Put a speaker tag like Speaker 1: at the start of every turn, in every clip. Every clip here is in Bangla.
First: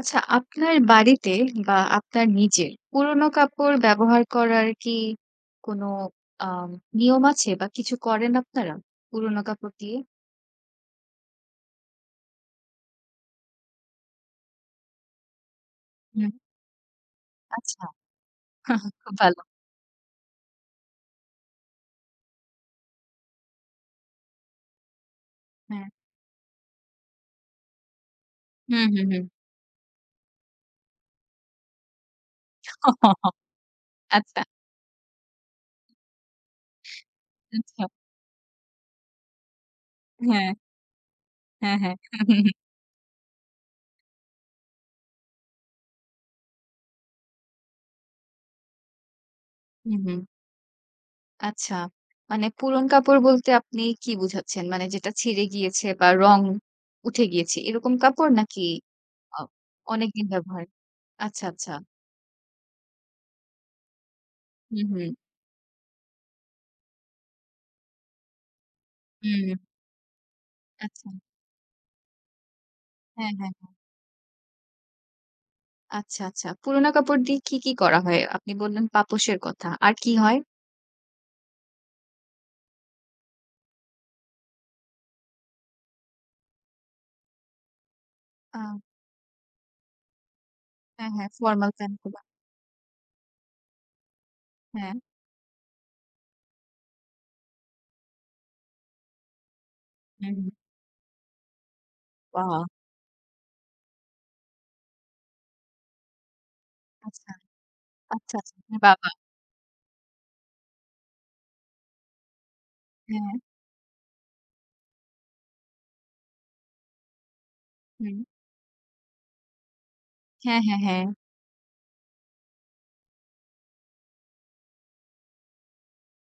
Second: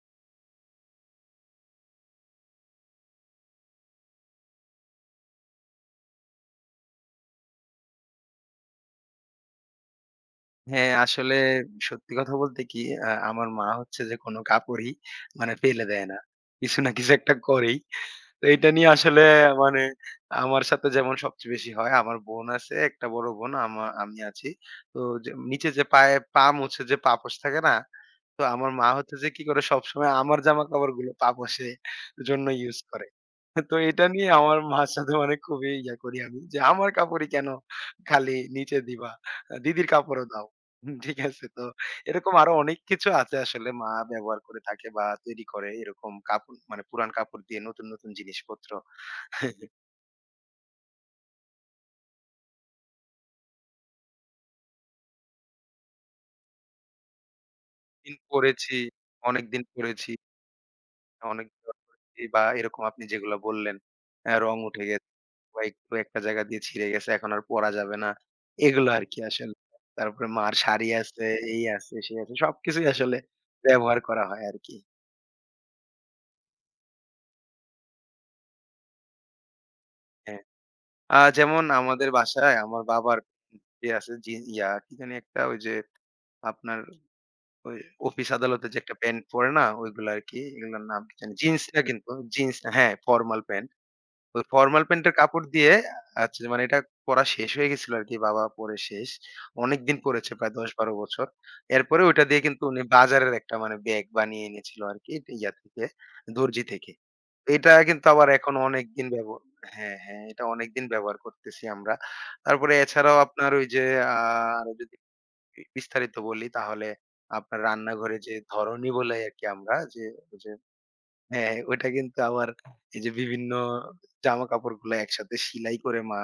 Speaker 1: আচ্ছা, আপনার বাড়িতে বা আপনার নিজের পুরনো কাপড় ব্যবহার করার কি কোনো আম নিয়ম আছে বা কিছু করেন আপনারা? পুরনো কাপড় দিয়ে?
Speaker 2: হ্যাঁ, আসলে সত্যি কথা বলতে কি আমার মা হচ্ছে যে কোনো কাপড়ই মানে ফেলে দেয় না।
Speaker 1: হুম।
Speaker 2: কিছু না কিছু একটা করেই।
Speaker 1: আচ্ছা,
Speaker 2: তো এইটা নিয়ে
Speaker 1: খুব
Speaker 2: আসলে
Speaker 1: ভালো।
Speaker 2: মানে আমার সাথে যেমন সবচেয়ে বেশি হয়, আমার বোন আছে, একটা বড় বোন, আমি আছি। তো যে নিচে যে
Speaker 1: হ্যাঁ।
Speaker 2: পায়ে পা মুছে যে পাপোশ থাকে না? তো আমার
Speaker 1: হুম,
Speaker 2: মা
Speaker 1: হুম,
Speaker 2: হচ্ছে
Speaker 1: হুম।
Speaker 2: যে কি করে সবসময় আমার জামাকাপড়গুলো পাপোশের জন্য ইউজ করে। তো এটা নিয়ে
Speaker 1: আচ্ছা,
Speaker 2: আমার মার সাথে মানে খুবই ইয়া করি আমি যে, "আমার কাপড়ই কেন
Speaker 1: আচ্ছা।
Speaker 2: খালি নিচে দিবা? দিদির কাপড়ও দাও।"
Speaker 1: হ্যাঁ,
Speaker 2: হুম, ঠিক আছে? তো
Speaker 1: হ্যাঁ, হ্যাঁ।
Speaker 2: এরকম
Speaker 1: হুম,
Speaker 2: আরো অনেক কিছু আছে আসলে মা ব্যবহার করে থাকে বা তৈরি করে এরকম কাপড় মানে পুরান কাপড় দিয়ে নতুন নতুন জিনিসপত্র।
Speaker 1: হুম। হুম। আচ্ছা। মানে পুরন কাপড় বলতে আপনি কি বুঝাচ্ছেন? মানে যেটা ছিঁড়ে গিয়েছে বা রং উঠে গিয়েছে এরকম
Speaker 2: দিন
Speaker 1: কাপড় নাকি
Speaker 2: পরেছি,
Speaker 1: অ
Speaker 2: অনেকদিন পরেছি,
Speaker 1: অনেকদিন ব্যবহার? আচ্ছা,
Speaker 2: অনেক
Speaker 1: আচ্ছা।
Speaker 2: বার পরেছি, বা এরকম আপনি যেগুলা বললেন রং
Speaker 1: হুম,
Speaker 2: উঠে গেছে
Speaker 1: হুম।
Speaker 2: বা একটু একটা জায়গা দিয়ে ছিঁড়ে গেছে এখন আর পরা যাবে না। এগুলো আরকি আসলে।
Speaker 1: হুম,
Speaker 2: তারপরে মার শাড়ি
Speaker 1: আচ্ছা।
Speaker 2: আছে, এই আছে, সেই আছে সবকিছুই আসলে
Speaker 1: হ্যাঁ, হ্যাঁ। হ্যাঁ।
Speaker 2: ব্যবহার করা হয় আরকি।
Speaker 1: আচ্ছা, আচ্ছা। পুরোনো কাপড় দিয়ে কি করা হয়? আপনি বললেন পাপোশের কথা। আর কি হয়?
Speaker 2: হ্যাঁ। যেমন আমাদের বাসায় আমার বাবার ইয়ে আছে জি ইয়া কি জানি একটা ওই যে আপনার ওই অফিস
Speaker 1: আ
Speaker 2: আদালতে যে একটা প্যান্ট পরে না ওইগুলা আরকি। এগুলোর নাম
Speaker 1: হ্যাঁ,
Speaker 2: কি
Speaker 1: হ্যাঁ।
Speaker 2: জানি জিন্স
Speaker 1: ফরমাল
Speaker 2: না
Speaker 1: প্যান্ট
Speaker 2: কিন্তু
Speaker 1: গুলা।
Speaker 2: জিন্স হ্যাঁ, ফরমাল প্যান্ট। ওই ফরমাল
Speaker 1: হ্যাঁ।
Speaker 2: প্যান্টের কাপড় দিয়ে আচ্ছা মানে এটা পরা শেষ হয়ে গেছিল আরকি। বাবা পরে শেষ। অনেকদিন পরেছে
Speaker 1: হুম, হুম।
Speaker 2: প্রায় ১০-১২ বছর। এরপরে ওইটা দিয়ে
Speaker 1: বাহ!
Speaker 2: কিন্তু উনি বাজারের একটা মানে ব্যাগ বানিয়ে এনেছিল আরকি ইয়া থেকে, দর্জি থেকে।
Speaker 1: আচ্ছা,
Speaker 2: এটা কিন্তু আবার
Speaker 1: আচ্ছা,
Speaker 2: এখন
Speaker 1: আচ্ছা। হ্যাঁ,
Speaker 2: অনেকদিন
Speaker 1: বাবা!
Speaker 2: ব্যব হ্যাঁ, হ্যাঁ, এটা অনেকদিন ব্যবহার করতেছি আমরা। তারপরে এছাড়াও
Speaker 1: হ্যাঁ,
Speaker 2: আপনার ওই যে আ আরো যদি বিস্তারিত বলি তাহলে আপনার
Speaker 1: হুম।
Speaker 2: রান্নাঘরে যে ধরনী বলে আরকি আমরা যে, যে
Speaker 1: হ্যাঁ, হ্যাঁ, হ্যাঁ।
Speaker 2: হ্যাঁ, ওটা কিন্তু আবার এই যে বিভিন্ন জামাকাপড়গুলো একসাথে সেলাই করে মা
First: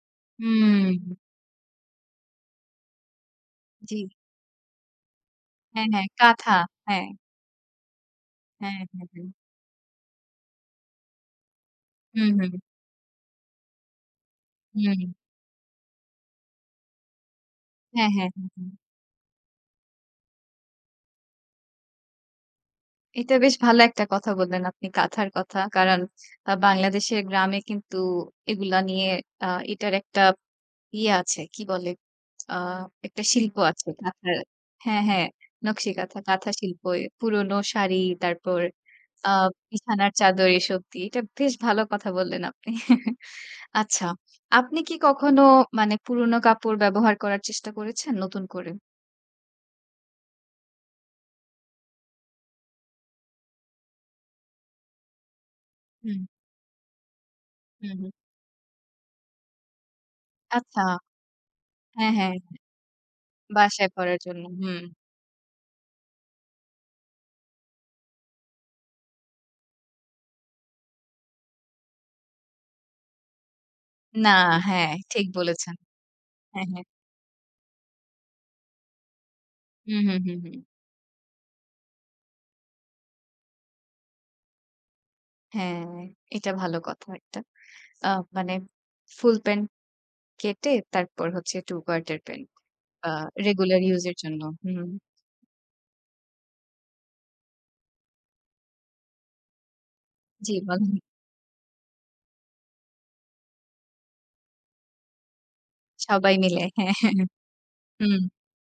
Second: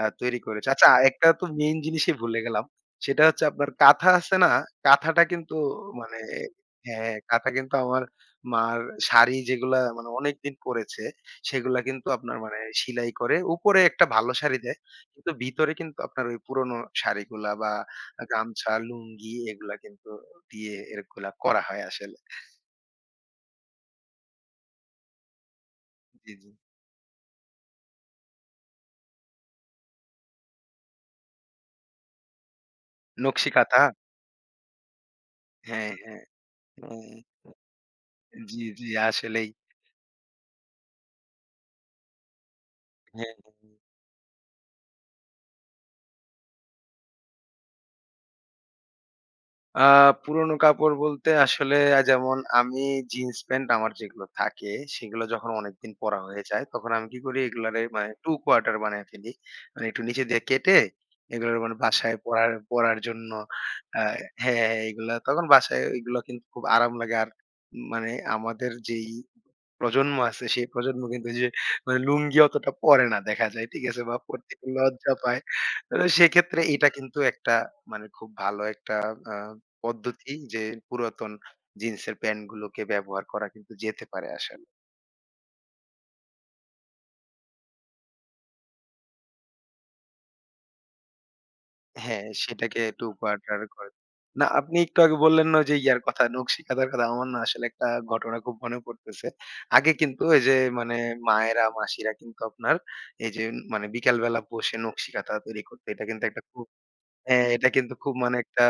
Speaker 2: তৈরি করেছে। আচ্ছা
Speaker 1: হুম।
Speaker 2: একটা তো মেইন জিনিসই ভুলে গেলাম। সেটা হচ্ছে আপনার
Speaker 1: জি।
Speaker 2: কাঁথা আছে না? কাঁথাটা কিন্তু
Speaker 1: হ্যাঁ, হ্যাঁ।
Speaker 2: মানে
Speaker 1: কাঁথা।
Speaker 2: হ্যাঁ,
Speaker 1: হ্যাঁ,
Speaker 2: হ্যাঁ, কাঁথা কিন্তু আমার মার
Speaker 1: হ্যাঁ, হ্যাঁ, হ্যাঁ।
Speaker 2: শাড়ি যেগুলা মানে অনেকদিন পরেছে, সেগুলা কিন্তু
Speaker 1: হুম,
Speaker 2: আপনার
Speaker 1: হুম,
Speaker 2: মানে সেলাই করে। উপরে একটা ভালো শাড়ি দেয়।
Speaker 1: হুম।
Speaker 2: কিন্তু ভিতরে কিন্তু আপনার ওই পুরোনো শাড়িগুলা বা
Speaker 1: হ্যাঁ, হ্যাঁ, হ্যাঁ, হ্যাঁ।
Speaker 2: গামছা, লুঙ্গি এগুলা কিন্তু দিয়ে এরগুলা করা হয় আসলে।
Speaker 1: এটা বেশ ভালো একটা কথা বললেন আপনি কাঁথার কথা। কারণ
Speaker 2: জি, জি।
Speaker 1: বাংলাদেশের গ্রামে কিন্তু এগুলা নিয়ে আ এটার একটা ইয়ে আছে, কি বলে? আ একটা
Speaker 2: নকশি
Speaker 1: শিল্প
Speaker 2: কাঁথা?
Speaker 1: আছে কাঁথার। হ্যাঁ, হ্যাঁ, নকশি
Speaker 2: হ্যাঁ,
Speaker 1: কাঁথা,
Speaker 2: হ্যাঁ,
Speaker 1: কাঁথা শিল্প। এ
Speaker 2: হ্যাঁ।
Speaker 1: পুরনো শাড়ি, তারপর
Speaker 2: জি, জি,
Speaker 1: আ
Speaker 2: আসলেই।
Speaker 1: বিছানার চাদর এসব দিয়ে। এটা বেশ ভালো কথা বললেন আপনি।
Speaker 2: হ্যাঁ, হ্যাঁ।
Speaker 1: আচ্ছা, আপনি কি কখনো মানে পুরনো কাপড় ব্যবহার করার চেষ্টা করেছেন নতুন করে?
Speaker 2: আ পুরনো কাপড় বলতে আসলে যেমন আমি জিন্স প্যান্ট আমার যেগুলো থাকে, সেগুলো যখন অনেকদিন পরা
Speaker 1: হুম,
Speaker 2: হয়ে যায়, তখন আমি কি করি এগুলারে
Speaker 1: হুম,
Speaker 2: মানে
Speaker 1: হুম।
Speaker 2: ২ কোয়ার্টার বানায় ফেলি। মানে একটু নিচে দিয়ে কেটে
Speaker 1: আচ্ছা,
Speaker 2: এগুলোর মানে
Speaker 1: হ্যাঁ,
Speaker 2: বাসায়
Speaker 1: হ্যাঁ,
Speaker 2: পরার পরার জন্য
Speaker 1: বাসায়
Speaker 2: হ্যাঁ,
Speaker 1: পরার জন্য।
Speaker 2: হ্যাঁ,
Speaker 1: হুম।
Speaker 2: এগুলা তখন বাসায় এগুলো কিন্তু খুব আরাম লাগে। আর মানে আমাদের যেই প্রজন্ম আছে সেই প্রজন্ম কিন্তু ওই যে মানে লুঙ্গি অতটা পড়ে না দেখা যায়। ঠিক আছে? বা
Speaker 1: না,
Speaker 2: পড়তে একটু
Speaker 1: হ্যাঁ,
Speaker 2: লজ্জা
Speaker 1: ঠিক
Speaker 2: পায়।
Speaker 1: বলেছেন।
Speaker 2: তো সেক্ষেত্রে
Speaker 1: হ্যাঁ, হ্যাঁ।
Speaker 2: এটা কিন্তু একটা মানে খুব ভালো একটা আ
Speaker 1: হুম, হুম,
Speaker 2: পদ্ধতি
Speaker 1: হুম, হুম।
Speaker 2: যে পুরাতন জিন্সের প্যান্ট গুলোকে ব্যবহার করা কিন্তু যেতে পারে আসলে।
Speaker 1: হ্যাঁ, এটা ভালো কথা একটা। আ মানে ফুল প্যান্ট কেটে তারপর হচ্ছে 2 কোয়ার্টার
Speaker 2: হ্যাঁ,
Speaker 1: প্যান্ট
Speaker 2: সেটাকে একটু
Speaker 1: আ
Speaker 2: বার্টার
Speaker 1: রেগুলার
Speaker 2: করে।
Speaker 1: ইউজ এর জন্য।
Speaker 2: না আপনি
Speaker 1: হুম।
Speaker 2: একটু আগে বললেন না যে ইয়ার কথা নকশি কাঁথার কথা আমার না আসলে একটা ঘটনা খুব মনে পড়তেছে। আগে কিন্তু এই যে
Speaker 1: জি, বলেন।
Speaker 2: মানে মায়েরা মাসিরা কিন্তু আপনার এই যে মানে বিকালবেলা বসে নকশি কাঁথা তৈরি করতো। এটা কিন্তু
Speaker 1: সবাই
Speaker 2: একটা খুব
Speaker 1: মিলে। হ্যাঁ,
Speaker 2: হ্যাঁ, এটা কিন্তু খুব
Speaker 1: হুম।
Speaker 2: মানে একটা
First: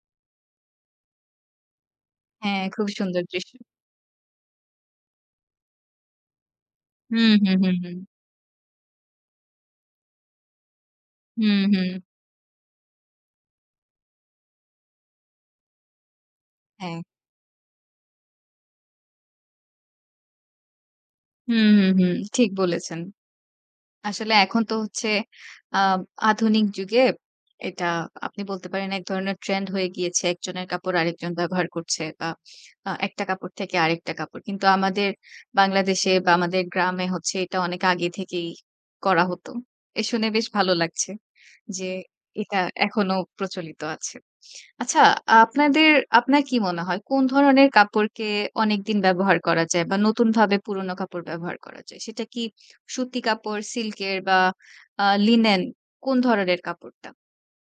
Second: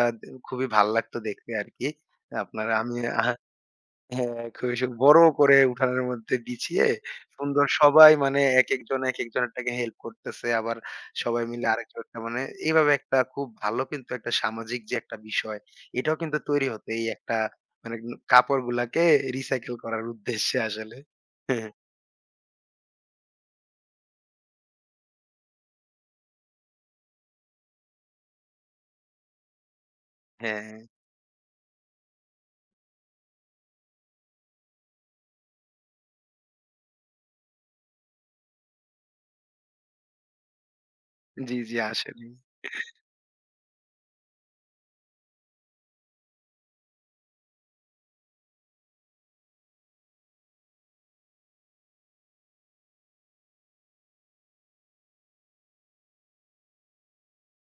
Speaker 2: খুবই ভাল লাগতো দেখতে আরকি।
Speaker 1: হ্যাঁ,
Speaker 2: আপনার
Speaker 1: খুব
Speaker 2: আমি
Speaker 1: সুন্দর
Speaker 2: আহ
Speaker 1: দৃশ্য।
Speaker 2: হ্যাঁ, খুবই সু বড় করে উঠানের মধ্যে বিছিয়ে
Speaker 1: হুম, হুম,
Speaker 2: সুন্দর
Speaker 1: হুম, হুম।
Speaker 2: সবাই মানে একেকজন একেকজনেরটাকে হেল্প করতেছে। আবার সবাই
Speaker 1: হুম,
Speaker 2: মিলে
Speaker 1: হুম।
Speaker 2: আরেকজনটা মানে এইভাবে একটা খুব ভালো কিন্তু একটা সামাজিক যে একটা বিষয়, এটাও কিন্তু তৈরি হতো
Speaker 1: হ্যাঁ।
Speaker 2: এই একটা মানে কাপড়গুলাকে রিসাইকেল করার উদ্দেশ্যে আসলে।
Speaker 1: হুম, হুম, হুম। ঠিক বলেছেন। আসলে এখন তো হচ্ছে আ আধুনিক যুগে এটা আপনি বলতে পারেন এক ধরনের ট্রেন্ড হয়ে গিয়েছে। একজনের
Speaker 2: হ্যাঁ,
Speaker 1: কাপড় আরেকজন ব্যবহার করছে বা একটা কাপড় থেকে আরেকটা কাপড়। কিন্তু আমাদের বাংলাদেশে বা আমাদের গ্রামে হচ্ছে এটা অনেক আগে থেকেই করা হতো। এ শুনে বেশ ভালো লাগছে
Speaker 2: জি, জি
Speaker 1: যে
Speaker 2: আসলেই।
Speaker 1: এটা এখনো প্রচলিত আছে। আচ্ছা, আপনাদের আপনার কি মনে হয় কোন ধরনের কাপড়কে অনেকদিন ব্যবহার করা যায় বা নতুনভাবে পুরনো কাপড় ব্যবহার করা যায়? সেটা কি সুতি কাপড়, সিল্কের বা লিনেন, কোন ধরনের কাপড়টা?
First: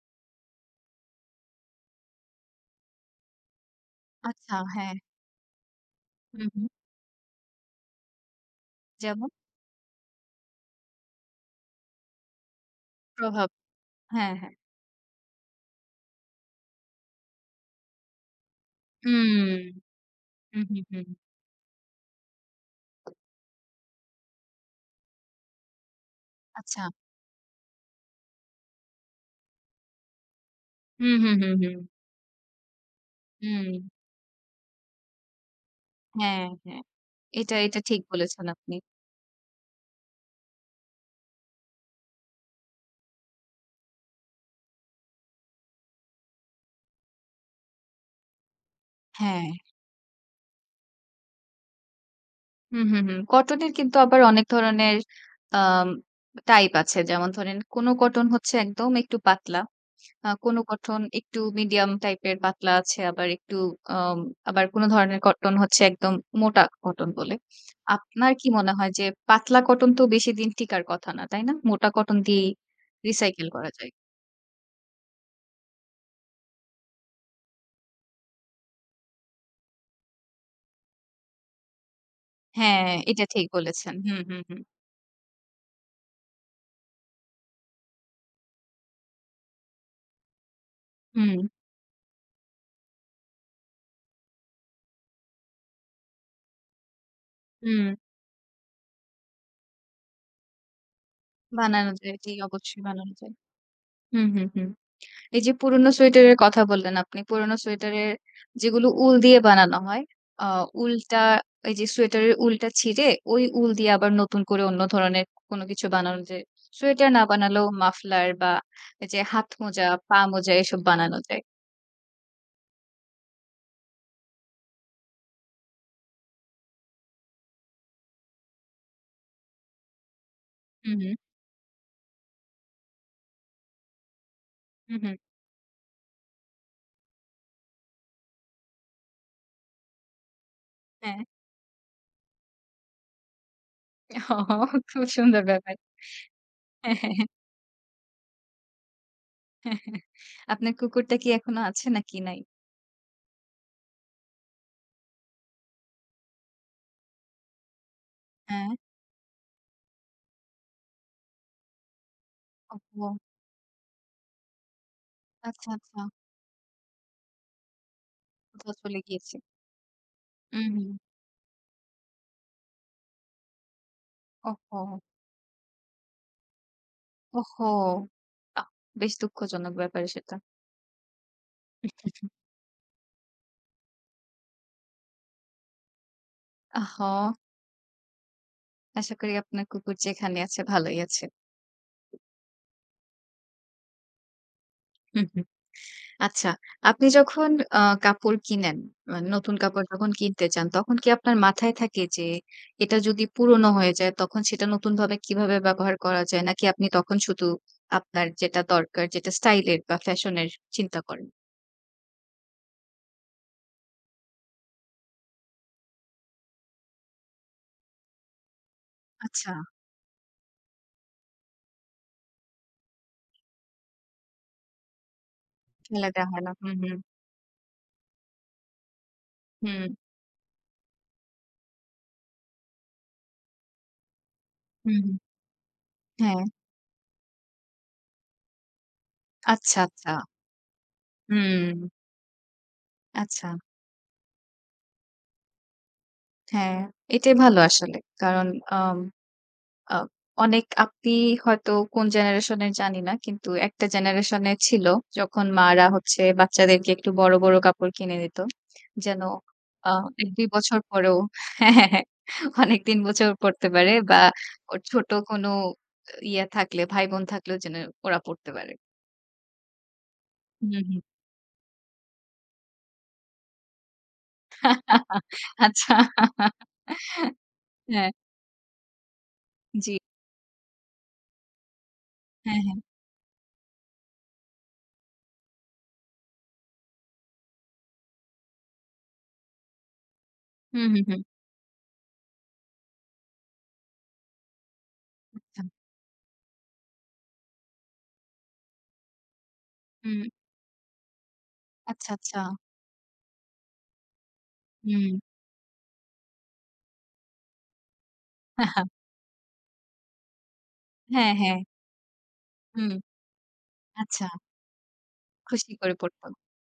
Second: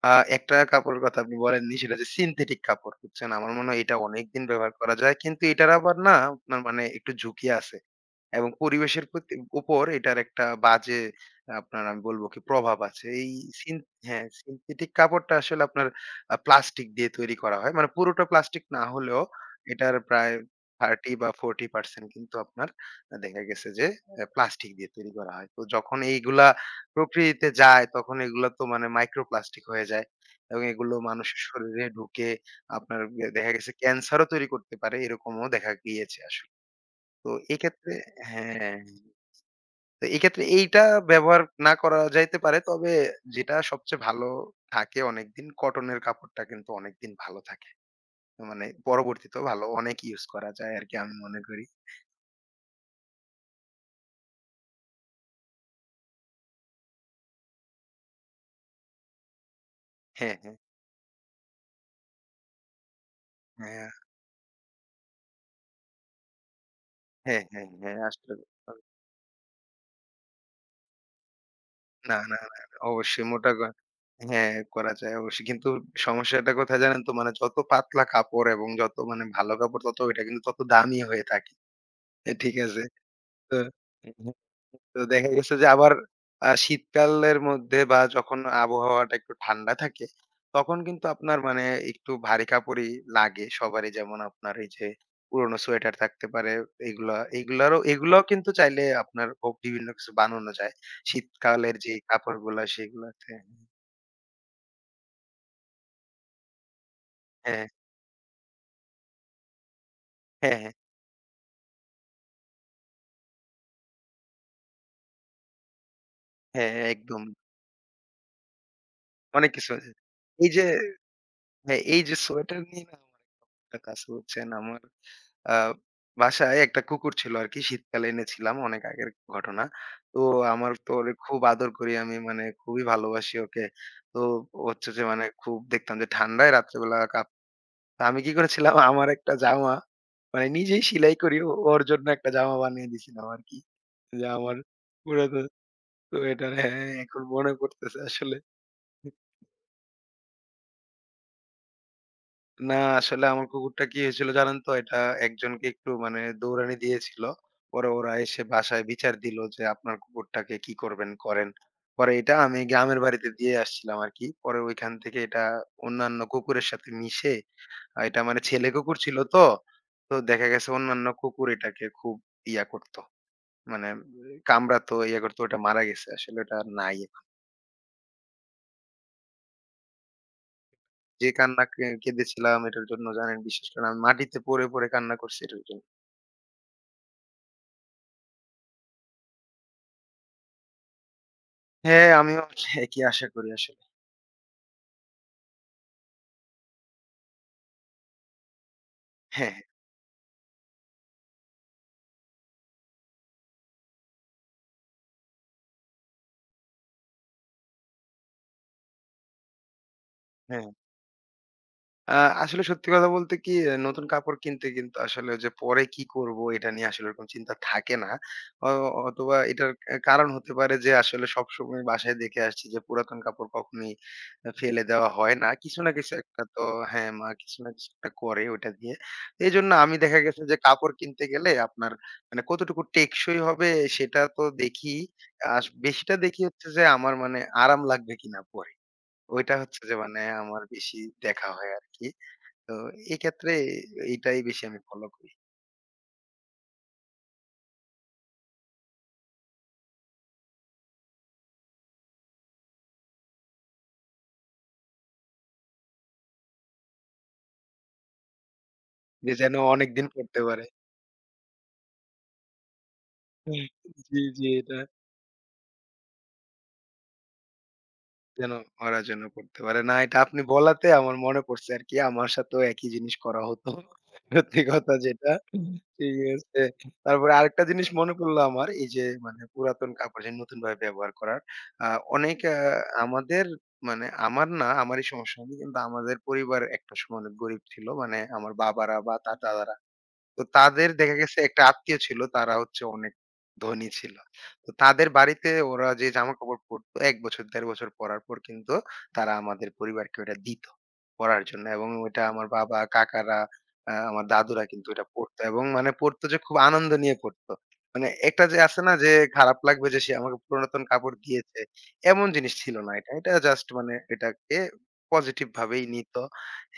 Speaker 2: আ একটা কাপড়ের কথা আপনি বলেননি সেটা হচ্ছে সিনথেটিক কাপড় বুঝছেন? আমার মনে হয় এটা অনেকদিন
Speaker 1: আচ্ছা,
Speaker 2: ব্যবহার
Speaker 1: হ্যাঁ।
Speaker 2: করা যায়। কিন্তু এটার আবার না
Speaker 1: হুম,
Speaker 2: আপনার
Speaker 1: হুম।
Speaker 2: মানে একটু ঝুঁকি আছে। এবং পরিবেশের
Speaker 1: যেমন?
Speaker 2: প্রতি উপর এটার একটা বাজে আপনার আমি বলব কি প্রভাব আছে। এই
Speaker 1: প্রভাব।
Speaker 2: সিন হ্যাঁ,
Speaker 1: হ্যাঁ, হ্যাঁ।
Speaker 2: সিনথেটিক কাপড়টা আসলে আপনার প্লাস্টিক দিয়ে তৈরি করা হয়। মানে পুরোটা প্লাস্টিক না হলেও
Speaker 1: হুম।
Speaker 2: এটার প্রায়
Speaker 1: হুম, হুম, হুম।
Speaker 2: ৩০ বা ৪০% কিন্তু আপনার দেখা গেছে যে প্লাস্টিক দিয়ে তৈরি করা হয়। তো যখন এইগুলা
Speaker 1: আচ্ছা।
Speaker 2: প্রকৃতিতে যায় তখন এগুলা তো মানে মাইক্রো প্লাস্টিক হয়ে যায় এবং এগুলো
Speaker 1: হুম, হুম,
Speaker 2: মানুষের
Speaker 1: হুম, হুম।
Speaker 2: শরীরে ঢুকে আপনার দেখা গেছে
Speaker 1: হুম।
Speaker 2: ক্যান্সারও তৈরি করতে পারে এরকমও দেখা গিয়েছে
Speaker 1: হ্যাঁ,
Speaker 2: আসলে।
Speaker 1: হ্যাঁ।
Speaker 2: তো
Speaker 1: এটা
Speaker 2: এক্ষেত্রে
Speaker 1: ঠিক বলেছেন আপনি।
Speaker 2: হ্যাঁ, তো এক্ষেত্রে এইটা ব্যবহার না করা যাইতে পারে। তবে যেটা সবচেয়ে ভালো থাকে অনেকদিন কটনের কাপড়টা কিন্তু অনেকদিন ভালো থাকে। মানে পরবর্তীতেও
Speaker 1: হ্যাঁ।
Speaker 2: ভালো অনেক ইউজ করা যায় আরকি আমি মনে করি।
Speaker 1: হুম, হুম, হুম। কটনের কিন্তু আবার অনেক ধরনের আম টাইপ আছে। যেমন ধরেন কোনো কটন হচ্ছে একদম একটু পাতলা।
Speaker 2: হ্যাঁ, হ্যাঁ,
Speaker 1: কোনো কটন একটু মিডিয়াম টাইপের পাতলা আছে। আবার একটু
Speaker 2: হ্যাঁ,
Speaker 1: আম আবার কোনো ধরনের কটন হচ্ছে একদম মোটা কটন বলে।
Speaker 2: হ্যাঁ, হ্যাঁ, হ্যাঁ,
Speaker 1: আপনার
Speaker 2: আসলে
Speaker 1: কি মনে হয় যে পাতলা কটন তো বেশিদিন টিকার কথা না, তাই না? মোটা
Speaker 2: না,
Speaker 1: কটন
Speaker 2: না,
Speaker 1: দিয়েই
Speaker 2: না, না, অবশ্যই
Speaker 1: রিসাইকেল
Speaker 2: মোটা ক
Speaker 1: করা যায়।
Speaker 2: হ্যাঁ, করা যায় অবশ্যই। কিন্তু সমস্যাটা কোথায় জানেন তো? মানে যত পাতলা কাপড় এবং যত মানে ভালো কাপড় তত ওইটা কিন্তু তত দামি হয়ে থাকে। ঠিক আছে?
Speaker 1: হ্যাঁ, এটা ঠিক
Speaker 2: তো
Speaker 1: বলেছেন। হুম, হুম, হুম।
Speaker 2: তো দেখা গেছে যে আবার শীতকালের মধ্যে বা যখন আবহাওয়াটা একটু ঠান্ডা থাকে, তখন কিন্তু
Speaker 1: হুম,
Speaker 2: আপনার মানে একটু ভারী কাপড়ই লাগে সবারই। যেমন আপনার এই যে পুরোনো সোয়েটার থাকতে পারে এগুলা,
Speaker 1: হুম।
Speaker 2: এগুলাও কিন্তু চাইলে আপনার ও বিভিন্ন কিছু বানানো যায়। শীতকালের
Speaker 1: বানানো
Speaker 2: যে
Speaker 1: যায়। জি,
Speaker 2: কাপড়গুলা
Speaker 1: অবশ্যই বানানো
Speaker 2: সেগুলাতে
Speaker 1: যায়। হুম, হুম, হুম। এই যে পুরোনো সোয়েটারের কথা বললেন আপনি। পুরোনো
Speaker 2: হ্যাঁ,
Speaker 1: সোয়েটারের যেগুলো উল দিয়ে বানানো হয়, আ
Speaker 2: হ্যাঁ, হ্যাঁ,
Speaker 1: উলটা এই যে সোয়েটারের উলটা ছিঁড়ে ওই উল দিয়ে আবার নতুন করে অন্য ধরনের কোনো কিছু বানানো যায়।
Speaker 2: হ্যাঁ,
Speaker 1: সোয়েটার না
Speaker 2: একদম।
Speaker 1: বানালেও মাফলার বা এই যে হাত
Speaker 2: অনেক কিছু
Speaker 1: মোজা,
Speaker 2: আছে।
Speaker 1: পা
Speaker 2: এই
Speaker 1: মোজা
Speaker 2: যে
Speaker 1: এসব বানানো যায়।
Speaker 2: হ্যাঁ, এই যে সোয়েটার নিয়ে না আমার কাজ বুঝছেন আমার আ বাসায় একটা কুকুর ছিল আরকি শীতকালে এনেছিলাম অনেক আগের ঘটনা। তো আমার তো
Speaker 1: হুম,
Speaker 2: ওরে
Speaker 1: হুম।
Speaker 2: খুব আদর করি আমি মানে খুবই ভালোবাসি ওকে। তো হচ্ছে
Speaker 1: হুম,
Speaker 2: যে
Speaker 1: হুম।
Speaker 2: মানে খুব দেখতাম যে ঠান্ডায় রাত্রেবেলা কাঁপ তো আমি কি করেছিলাম আমার একটা জামা মানে নিজেই সেলাই
Speaker 1: হ্যাঁ।
Speaker 2: করি ও ওর জন্য একটা জামা বানিয়ে দিয়েছিলাম আরকি। যে আমার
Speaker 1: ওহো! খুব সুন্দর
Speaker 2: পুরাতন
Speaker 1: ব্যাপার।
Speaker 2: সোয়েটার হ্যাঁ,
Speaker 1: হ্যাঁ, হ্যাঁ,
Speaker 2: এখন
Speaker 1: হ্যাঁ,
Speaker 2: মনে পড়তেছে আসলে।
Speaker 1: হ্যাঁ। আপনার কুকুরটা কি এখনো আছে নাকি নাই?
Speaker 2: না, আসলে আমার কুকুরটা কি হয়েছিল জানেন তো? এটা একজনকে একটু মানে দৌড়ানি দিয়েছিল। পরে ওরা এসে
Speaker 1: হ্যাঁ।
Speaker 2: বাসায় বিচার দিল যে, "আপনার কুকুরটাকে কি করবেন করেন।" পরে এটা আমি গ্রামের
Speaker 1: ওহো!
Speaker 2: বাড়িতে দিয়ে আসছিলাম আরকি। পরে ঐখান থেকে এটা
Speaker 1: আচ্ছা, আচ্ছা।
Speaker 2: অন্যান্য কুকুরের সাথে মিশে এটা মানে ছেলে
Speaker 1: কোথাও
Speaker 2: কুকুর
Speaker 1: চলে
Speaker 2: ছিল
Speaker 1: গিয়েছে।
Speaker 2: তো। তো দেখা
Speaker 1: উম,
Speaker 2: গেছে
Speaker 1: হুম।
Speaker 2: অন্যান্য কুকুর এটাকে খুব ইয়া করত। মানে কামড়াতো,
Speaker 1: ওহো!
Speaker 2: ইয়া করতো। ওটা মারা গেছে। আসলে ওটা আর নাই। এখন।
Speaker 1: ওহো! আহ! বেশ দুঃখজনক ব্যাপার সেটা।
Speaker 2: যে কান্না কে কেঁদেছিলাম এটার জন্য জানেন? বিশেষ করে আমি মাটিতে পড়ে, কান্না করছি এটার জন্য।
Speaker 1: আহ! আশা করি আপনার কুকুর যেখানে আছে ভালোই আছে।
Speaker 2: হ্যাঁ, আমিও একই আশা করি আসলে।
Speaker 1: হুম, হুম। আচ্ছা, আপনি যখন কাপড় কিনেন, নতুন
Speaker 2: হ্যাঁ,
Speaker 1: কাপড় যখন কিনতে চান, তখন কি আপনার মাথায় থাকে যে এটা যদি পুরনো হয়ে যায় তখন সেটা নতুনভাবে কিভাবে ব্যবহার করা যায়? নাকি আপনি তখন শুধু আপনার যেটা দরকার যেটা স্টাইল এর বা ফ্যাশন এর
Speaker 2: হ্যাঁ।
Speaker 1: চিন্তা করেন?
Speaker 2: আ আসলে সত্যি কথা বলতে কি নতুন কাপড় কিনতে কিন্তু আসলে ওই যে পরে কি করব এটা নিয়ে আসলে ওরকম চিন্তা থাকে না। অ অথবা
Speaker 1: আচ্ছা,
Speaker 2: এটার কারণ হতে পারে যে আসলে সবসময় বাসায় দেখে আসছি যে পুরাতন কাপড় কখনোই ফেলে দেওয়া হয় না। কিছু না
Speaker 1: ফেলে
Speaker 2: কিছু
Speaker 1: দেয়া
Speaker 2: একটা
Speaker 1: হয় না।
Speaker 2: তো
Speaker 1: হুম, হুম।
Speaker 2: হ্যাঁ, মা কিছু না কিছু একটা করে ওটা দিয়ে। এজন্য
Speaker 1: হুম,
Speaker 2: আমি দেখা গেছে যে কাপড় কিনতে গেলে আপনার মানে কতটুকু টেকসই হবে সেটা তো দেখি।
Speaker 1: হুম, হুম।
Speaker 2: বেশিটা
Speaker 1: হ্যাঁ।
Speaker 2: দেখি হচ্ছে যে আমার মানে আরাম লাগবে কিনা পরে। ওইটা
Speaker 1: আচ্ছা,
Speaker 2: হচ্ছে যে
Speaker 1: আচ্ছা।
Speaker 2: মানে আমার বেশি দেখা হয়
Speaker 1: হুম।
Speaker 2: আরকি। তো
Speaker 1: আচ্ছা।
Speaker 2: এক্ষেত্রে এটাই বেশি আমি ফলো করি।
Speaker 1: হ্যাঁ, এটাই ভালো আসলে। কারণ আম আ অনেক আপনি হয়তো কোন জেনারেশন এর জানি না। কিন্তু একটা জেনারেশন এ ছিল যখন মারা হচ্ছে বাচ্চাদেরকে একটু বড়, বড় কাপড় কিনে দিত। যেন
Speaker 2: যে যেন
Speaker 1: আ
Speaker 2: অনেকদিন পড়তে
Speaker 1: ১-২
Speaker 2: পারে।
Speaker 1: বছর পরেও হ্যাঁ, হ্যাঁ, হ্যাঁ। অনেকদিন বছর পড়তে পারে
Speaker 2: জি,
Speaker 1: বা
Speaker 2: জি এটা।
Speaker 1: ওর ছোট কোনো ইয়ে থাকলে ভাই-বোন থাকলেও যেন ওরা
Speaker 2: যেন
Speaker 1: পড়তে পারে।
Speaker 2: ওরা যেন করতে পারে। না এটা আপনি
Speaker 1: হুম,
Speaker 2: বলাতে
Speaker 1: হুম।
Speaker 2: আমার মনে পড়ছে আরকি। আমার সাথেও একই জিনিস করা হতো। সত্যি কথা যেটা।
Speaker 1: আচ্ছা।
Speaker 2: ঠিক আছে? তারপরে আরেকটা জিনিস
Speaker 1: হ্যাঁ,
Speaker 2: মনে পড়লো আমার এই যে মানে পুরাতন
Speaker 1: জি।
Speaker 2: কাপড় যে নতুনভাবে ব্যবহার করার। আ অনেক
Speaker 1: হ্যাঁ, হ্যাঁ।
Speaker 2: আমাদের মানে আমারই সমস্যা হয়নি। কিন্তু আমাদের পরিবার একটা সময় অনেক গরিব ছিল। মানে আমার বাবারা বা দাদারা তো
Speaker 1: হুম,
Speaker 2: তাদের
Speaker 1: হুম,
Speaker 2: দেখা
Speaker 1: হুম।
Speaker 2: গেছে একটা আত্মীয় ছিল তারা হচ্ছে অনেক ধনী ছিল। তো তাদের বাড়িতে
Speaker 1: আচ্ছা।
Speaker 2: ওরা যে জামাকাপড় পরতো ১ বছর ১.৫ বছর পরার পর কিন্তু তারা আমাদের পরিবারকে
Speaker 1: হুম।
Speaker 2: ওটা দিত পরার জন্য এবং
Speaker 1: আচ্ছা,
Speaker 2: ওইটা
Speaker 1: আচ্ছা।
Speaker 2: আমার বাবা, কাকারা, আমার দাদুরা কিন্তু ওটা
Speaker 1: হুম।
Speaker 2: পরতো এবং মানে পরতো যে খুব আনন্দ নিয়ে পরতো। মানে একটা যে আছে
Speaker 1: হ্যাঁ,
Speaker 2: না যে খারাপ লাগবে যে সে আমাকে পুরাতন কাপড়
Speaker 1: হ্যাঁ। হ্যাঁ।
Speaker 2: দিয়েছে, এমন জিনিস ছিল না
Speaker 1: হুম।
Speaker 2: এটা। এটা জাস্ট মানে
Speaker 1: আচ্ছা।
Speaker 2: এটাকে পজিটিভ
Speaker 1: খুশি
Speaker 2: ভাবেই
Speaker 1: করে
Speaker 2: নিত।
Speaker 1: পড়তো।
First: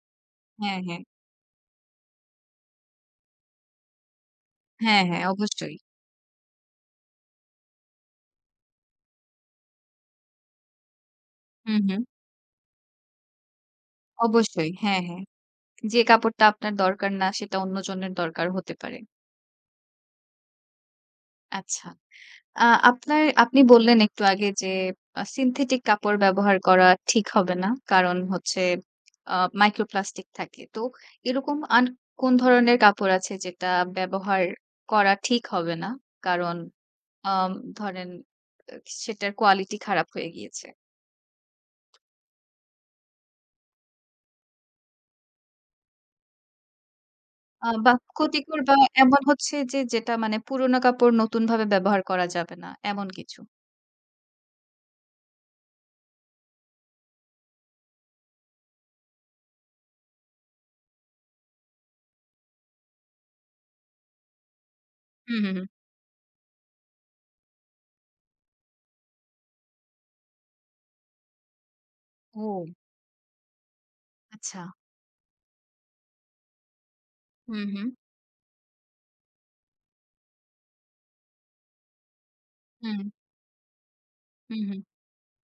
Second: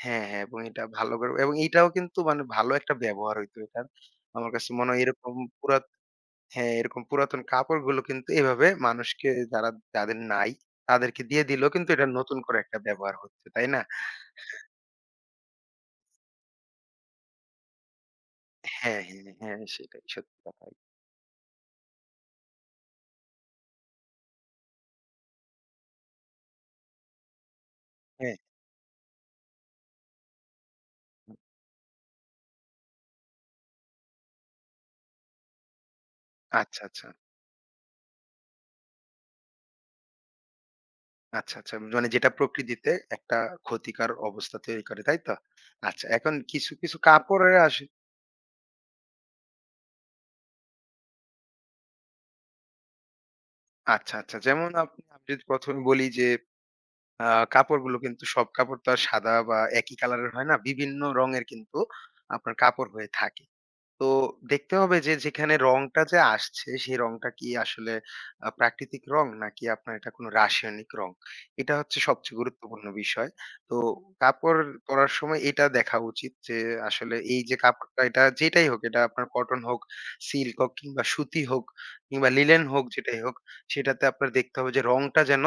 Speaker 2: হ্যাঁ, হ্যাঁ এবং
Speaker 1: হ্যাঁ,
Speaker 2: এটা
Speaker 1: হ্যাঁ।
Speaker 2: ভালো করে এবং এটাও কিন্তু মানে ভালো একটা ব্যবহার হইতো এটার। আমার কাছে মনে হয়
Speaker 1: হ্যাঁ, হ্যাঁ।
Speaker 2: এরকম
Speaker 1: অবশ্যই।
Speaker 2: পুরাত হ্যাঁ, এরকম পুরাতন কাপড়গুলো কিন্তু এভাবে মানুষকে যারা যাদের নাই তাদেরকে দিয়ে দিলেও
Speaker 1: হুম,
Speaker 2: কিন্তু
Speaker 1: হুম।
Speaker 2: এটা নতুন করে একটা ব্যবহার হচ্ছে, তাই না?
Speaker 1: অবশ্যই। হ্যাঁ, হ্যাঁ। যে কাপড়টা আপনার দরকার না সেটা অন্যজনের দরকার হতে পারে।
Speaker 2: হ্যাঁ, হ্যাঁ, হ্যাঁ সেটাই সত্যি কথাই।
Speaker 1: আচ্ছা। আ আপনি বললেন একটু আগে যে সিনথেটিক কাপড় ব্যবহার করা ঠিক হবে না। কারণ
Speaker 2: হ্যাঁ,
Speaker 1: হচ্ছে আ মাইক্রোপ্লাস্টিক থাকে। তো এরকম আর কোন ধরনের কাপড় আছে যেটা ব্যবহার করা ঠিক হবে না? কারণ
Speaker 2: আচ্ছা, আচ্ছা।
Speaker 1: আম ধরেন আ সেটার কোয়ালিটি খারাপ হয়ে গিয়েছে।
Speaker 2: আচ্ছা, আচ্ছা। মানে যেটা প্রকৃতিতে একটা ক্ষতিকর অবস্থা তৈরি করে, তাই তো? আচ্ছা এখন কিছু, কিছু কাপড়ের আসে
Speaker 1: বা ক্ষতিকর বা এমন হচ্ছে যে যেটা মানে পুরোনো কাপড় নতুনভাবে ব্যবহার করা যাবে না, এমন কিছু।
Speaker 2: আচ্ছা, আচ্ছা যেমন আপনি আমি যদি ১ম এ বলি যে আ কাপড়গুলো কিন্তু সব কাপড় তো আর সাদা বা একই কালারের হয় না। বিভিন্ন রঙের কিন্তু আপনার কাপড় হয়ে থাকে। তো দেখতে হবে যে
Speaker 1: হুম, হুম,
Speaker 2: যেখানে
Speaker 1: হুম।
Speaker 2: রংটা যে আসছে সেই রংটা কি আসলে প্রাকৃতিক রং নাকি আপনার এটা কোনো রাসায়নিক রং এটা হচ্ছে সবচেয়ে
Speaker 1: ও
Speaker 2: গুরুত্বপূর্ণ বিষয় তো কাপড়
Speaker 1: আচ্ছা।
Speaker 2: পরার সময় এটা দেখা উচিত যে আসলে এই যে
Speaker 1: হুম, হুম।
Speaker 2: কাপড়টা এটা যেটাই হোক এটা আপনার কটন হোক সিল্ক হোক কিংবা সুতি হোক কিংবা লিলেন হোক
Speaker 1: হুম,
Speaker 2: যেটাই হোক সেটাতে আপনার দেখতে
Speaker 1: হুম,
Speaker 2: হবে
Speaker 1: হুম।
Speaker 2: যে রংটা যেন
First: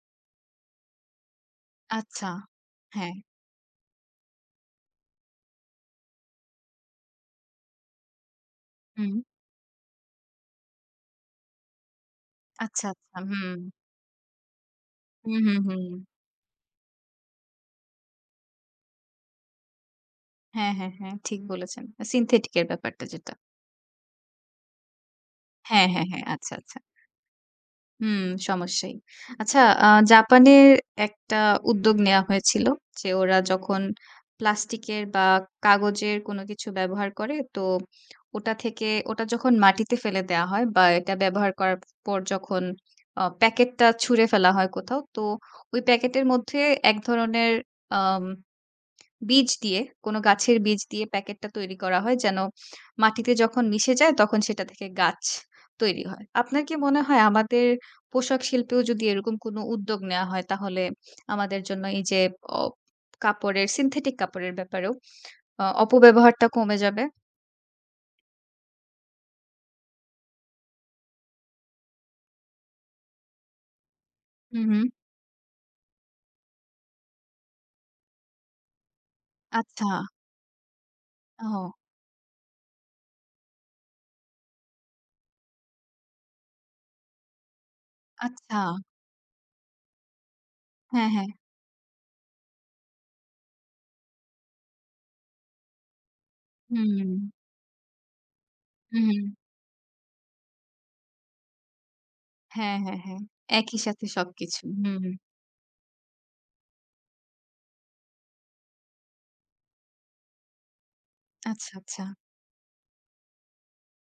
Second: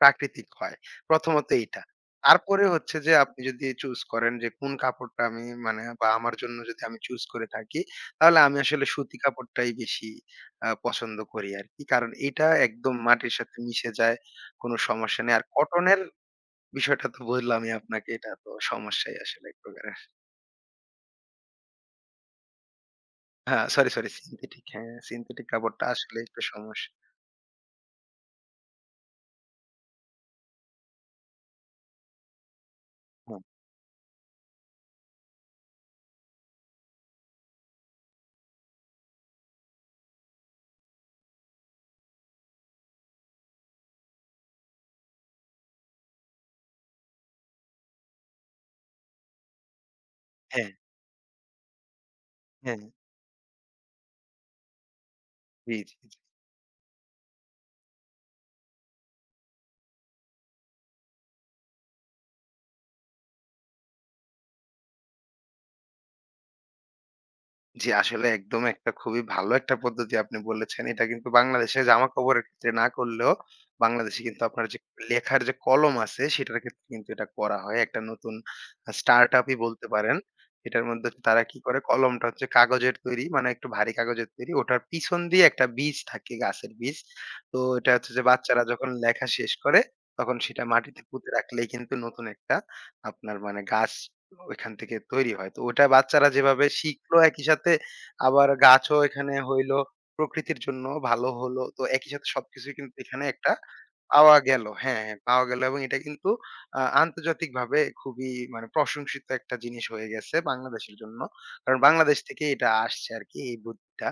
Speaker 2: প্রাকৃতিক হয় প্রথমত এইটা
Speaker 1: আচ্ছা।
Speaker 2: তারপরে হচ্ছে
Speaker 1: হ্যাঁ।
Speaker 2: যে আপনি যদি চুজ করেন যে কোন কাপড়টা আমি মানে বা আমার জন্য যদি আমি চুজ করে থাকি তাহলে আমি আসলে
Speaker 1: হুম।
Speaker 2: সুতি কাপড়টাই বেশি পছন্দ করি আরকি। কারণ এইটা
Speaker 1: আচ্ছা,
Speaker 2: একদম
Speaker 1: আচ্ছা।
Speaker 2: মাটির সাথে
Speaker 1: হুম।
Speaker 2: মিশে যায়, কোনো সমস্যা নেই।
Speaker 1: হুম,
Speaker 2: আর
Speaker 1: হুম, হুম।
Speaker 2: কটনের বিষয়টা তো বললামই আপনাকে, এটা তো সমস্যাই আসলে এক প্রকারের।
Speaker 1: হ্যাঁ, হ্যাঁ, হ্যাঁ। ঠিক বলেছেন। সিনথেটিক এর ব্যাপারটা যেটা।
Speaker 2: হ্যাঁ, সরি, সিনথেটিক হ্যাঁ, সিনথেটিক কাপড়টা
Speaker 1: হ্যাঁ, হ্যাঁ,
Speaker 2: আসলে
Speaker 1: হ্যাঁ।
Speaker 2: একটু
Speaker 1: আচ্ছা, আচ্ছা।
Speaker 2: সমস্যা।
Speaker 1: হুম, সমস্যাই। আচ্ছা, জাপানের একটা উদ্যোগ নেয়া হয়েছিল যে ওরা
Speaker 2: হ্যাঁ,
Speaker 1: যখন প্লাস্টিকের বা কাগজের কোনো কিছু ব্যবহার করে তো ওটা থেকে ওটা যখন মাটিতে ফেলে দেয়া হয় বা এটা ব্যবহার করার পর যখন প্যাকেটটা ছুঁড়ে ফেলা হয় কোথাও তো ওই প্যাকেটের মধ্যে এক ধরনের আম বীজ দিয়ে, কোনো গাছের
Speaker 2: হ্যাঁ,
Speaker 1: বীজ দিয়ে প্যাকেটটা তৈরি করা হয় যেন
Speaker 2: হ্যাঁ,
Speaker 1: মাটিতে যখন মিশে যায় তখন সেটা থেকে গাছ
Speaker 2: জি,
Speaker 1: তৈরি
Speaker 2: জি।
Speaker 1: হয়। আপনার কি মনে হয় আমাদের পোশাক শিল্পেও যদি এরকম কোনো উদ্যোগ নেয়া হয় তাহলে আমাদের জন্য এই যে অ সিনথেটিক কাপড়ের ব্যাপারেও অপব্যবহারটা কমে যাবে?
Speaker 2: জি, আসলে একদম একটা খুবই ভালো একটা পদ্ধতি আপনি বলেছেন। এটা কিন্তু বাংলাদেশে জামাকাপড়ের ক্ষেত্রে না করলেও বাংলাদেশে কিন্তু আপনার
Speaker 1: হুম,
Speaker 2: যে
Speaker 1: হুম।
Speaker 2: লেখার যে কলম আছে সেটার ক্ষেত্রে কিন্তু এটা করা হয়। একটা নতুন স্টার্ট-আপ ই বলতে
Speaker 1: আচ্ছা।
Speaker 2: পারেন। এটার মধ্যে হচ্ছে তারা কি
Speaker 1: ও
Speaker 2: করে কলমটা হচ্ছে কাগজের তৈরি মানে একটু ভারী কাগজের তৈরি। ওটার পিছন দিয়ে একটা বীজ থাকে গাছের বীজ। তো এটা হচ্ছে যে
Speaker 1: আচ্ছা।
Speaker 2: বাচ্চারা যখন লেখা শেষ করে তখন সেটা মাটিতে
Speaker 1: হ্যাঁ, হ্যাঁ।
Speaker 2: পুঁতে রাখলেই কিন্তু নতুন একটা আপনার মানে গাছ ওইখান থেকে তৈরি হয়। তো ওটা বাচ্চারা যেভাবে
Speaker 1: হুম,
Speaker 2: শিখলো একই সাথে আবার গাছও
Speaker 1: হুম,
Speaker 2: এখানে হইলো, প্রকৃতির জন্য ভালো হলো। তো একই সাথে সবকিছুই
Speaker 1: হ্যাঁ,
Speaker 2: কিন্তু
Speaker 1: হ্যাঁ, হ্যাঁ।
Speaker 2: এখানে একটা
Speaker 1: একই সাথে
Speaker 2: পাওয়া
Speaker 1: সবকিছু।
Speaker 2: গেল। হ্যাঁ,
Speaker 1: হুম,
Speaker 2: হ্যাঁ, পাওয়া গেল এবং এটা কিন্তু আন্তর্জাতিকভাবে খুবই মানে প্রশংসিত একটা জিনিস হয়ে গেছে বাংলাদেশের জন্য।
Speaker 1: আচ্ছা,
Speaker 2: কারণ
Speaker 1: আচ্ছা।
Speaker 2: বাংলাদেশ থেকে এটা আসছে আরকি এই বুদ্ধিটা।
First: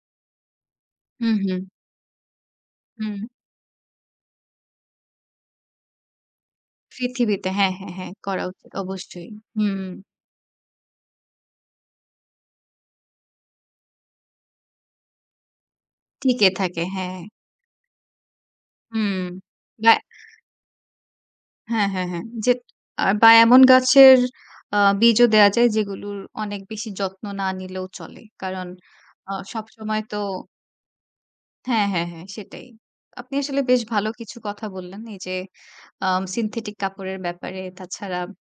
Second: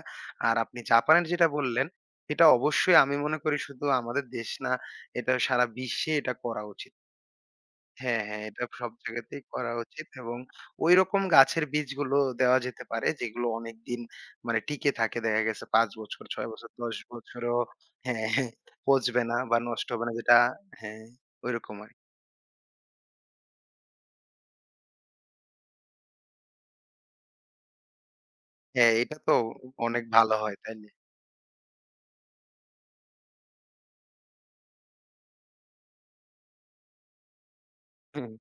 Speaker 2: আর আপনি জাপানের
Speaker 1: হুম,
Speaker 2: যেটা
Speaker 1: হুম,
Speaker 2: বললেন, এটা অবশ্যই আমি
Speaker 1: হুম।
Speaker 2: মনে করি শুধু আমাদের দেশ না, এটা সারা বিশ্বে এটা করা উচিত।
Speaker 1: পৃথিবীতে হ্যাঁ, হ্যাঁ, হ্যাঁ,
Speaker 2: হ্যাঁ, হ্যাঁ,
Speaker 1: করা
Speaker 2: এটা
Speaker 1: উচিত
Speaker 2: সব
Speaker 1: অবশ্যই।
Speaker 2: জায়গাতেই করা
Speaker 1: হুম,
Speaker 2: উচিত এবং ঐরকম গাছের বীজগুলো দেওয়া যেতে পারে যেগুলো অনেকদিন মানে টিকে থাকে। দেখা গেছে ৫ বছর, ৬
Speaker 1: টিকে
Speaker 2: বছর,
Speaker 1: থাকে
Speaker 2: ১০
Speaker 1: হ্যাঁ,
Speaker 2: বছরও হ্যাঁ, হ্যাঁ, পচবে
Speaker 1: হুম।
Speaker 2: না বা নষ্ট
Speaker 1: বা
Speaker 2: হবে না যেটা হ্যাঁ, ঐরকম
Speaker 1: হ্যাঁ,
Speaker 2: আরকি।
Speaker 1: হ্যাঁ, হ্যাঁ, যে বা এমন গাছের বীজও দেয়া যায় যেগুলোর অনেক বেশি যত্ন না নিলেও চলে। কারণ
Speaker 2: হ্যাঁ, এটা তো অনেক
Speaker 1: সবসময় তো
Speaker 2: ভালো হয় তাইলে।
Speaker 1: হ্যাঁ, হ্যাঁ, হ্যাঁ, সেটাই। আপনি আসলে বেশ ভালো কিছু কথা বললেন। এই যে সিনথেটিক কাপড়ের ব্যাপারে তাছাড়া
Speaker 2: হুম,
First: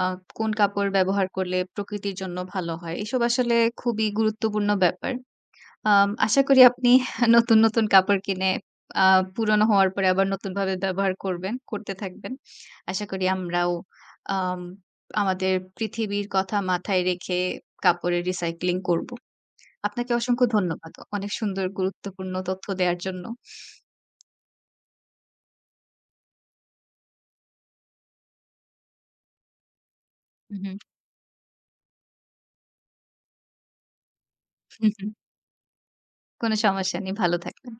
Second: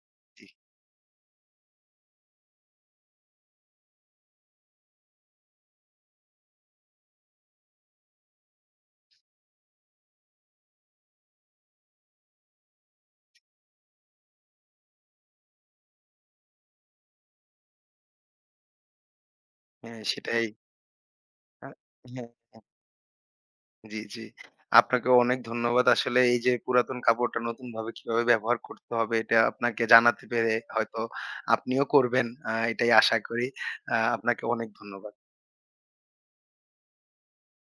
Speaker 1: আ
Speaker 2: জি।
Speaker 1: কোন কাপড় ব্যবহার করলে প্রকৃতির জন্য ভালো হয়। এসব আসলে খুবই গুরুত্বপূর্ণ ব্যাপার। আশা করি আপনি নতুন, নতুন কাপড় কিনে আ পুরোনো হওয়ার পরে আবার নতুনভাবে ব্যবহার করবেন, করতে থাকবেন। আশা করি আমরাও আম আমাদের পৃথিবীর কথা মাথায় রেখে কাপড়ের রিসাইক্লিং করব।
Speaker 2: হ্যাঁ,
Speaker 1: আপনাকে
Speaker 2: সেটাই।
Speaker 1: অসংখ্য ধন্যবাদ। অনেক সুন্দর
Speaker 2: আ হ্যাঁ,
Speaker 1: গুরুত্বপূর্ণ
Speaker 2: হ্যাঁ।
Speaker 1: তথ্য দেওয়ার জন্য।
Speaker 2: জি, জি। আপনাকে অনেক ধন্যবাদ। আসলে এই যে পুরাতন কাপড়টা নতুনভাবে কিভাবে ব্যবহার করতে হবে এটা আপনাকে জানাতে পেরে
Speaker 1: উহু,
Speaker 2: হয়তো আপনিও করবেন। এটাই আশা করি। আপনাকে অনেক ধন্যবাদ।
Speaker 1: কোনো সমস্যা নেই। ভালো থাকবেন।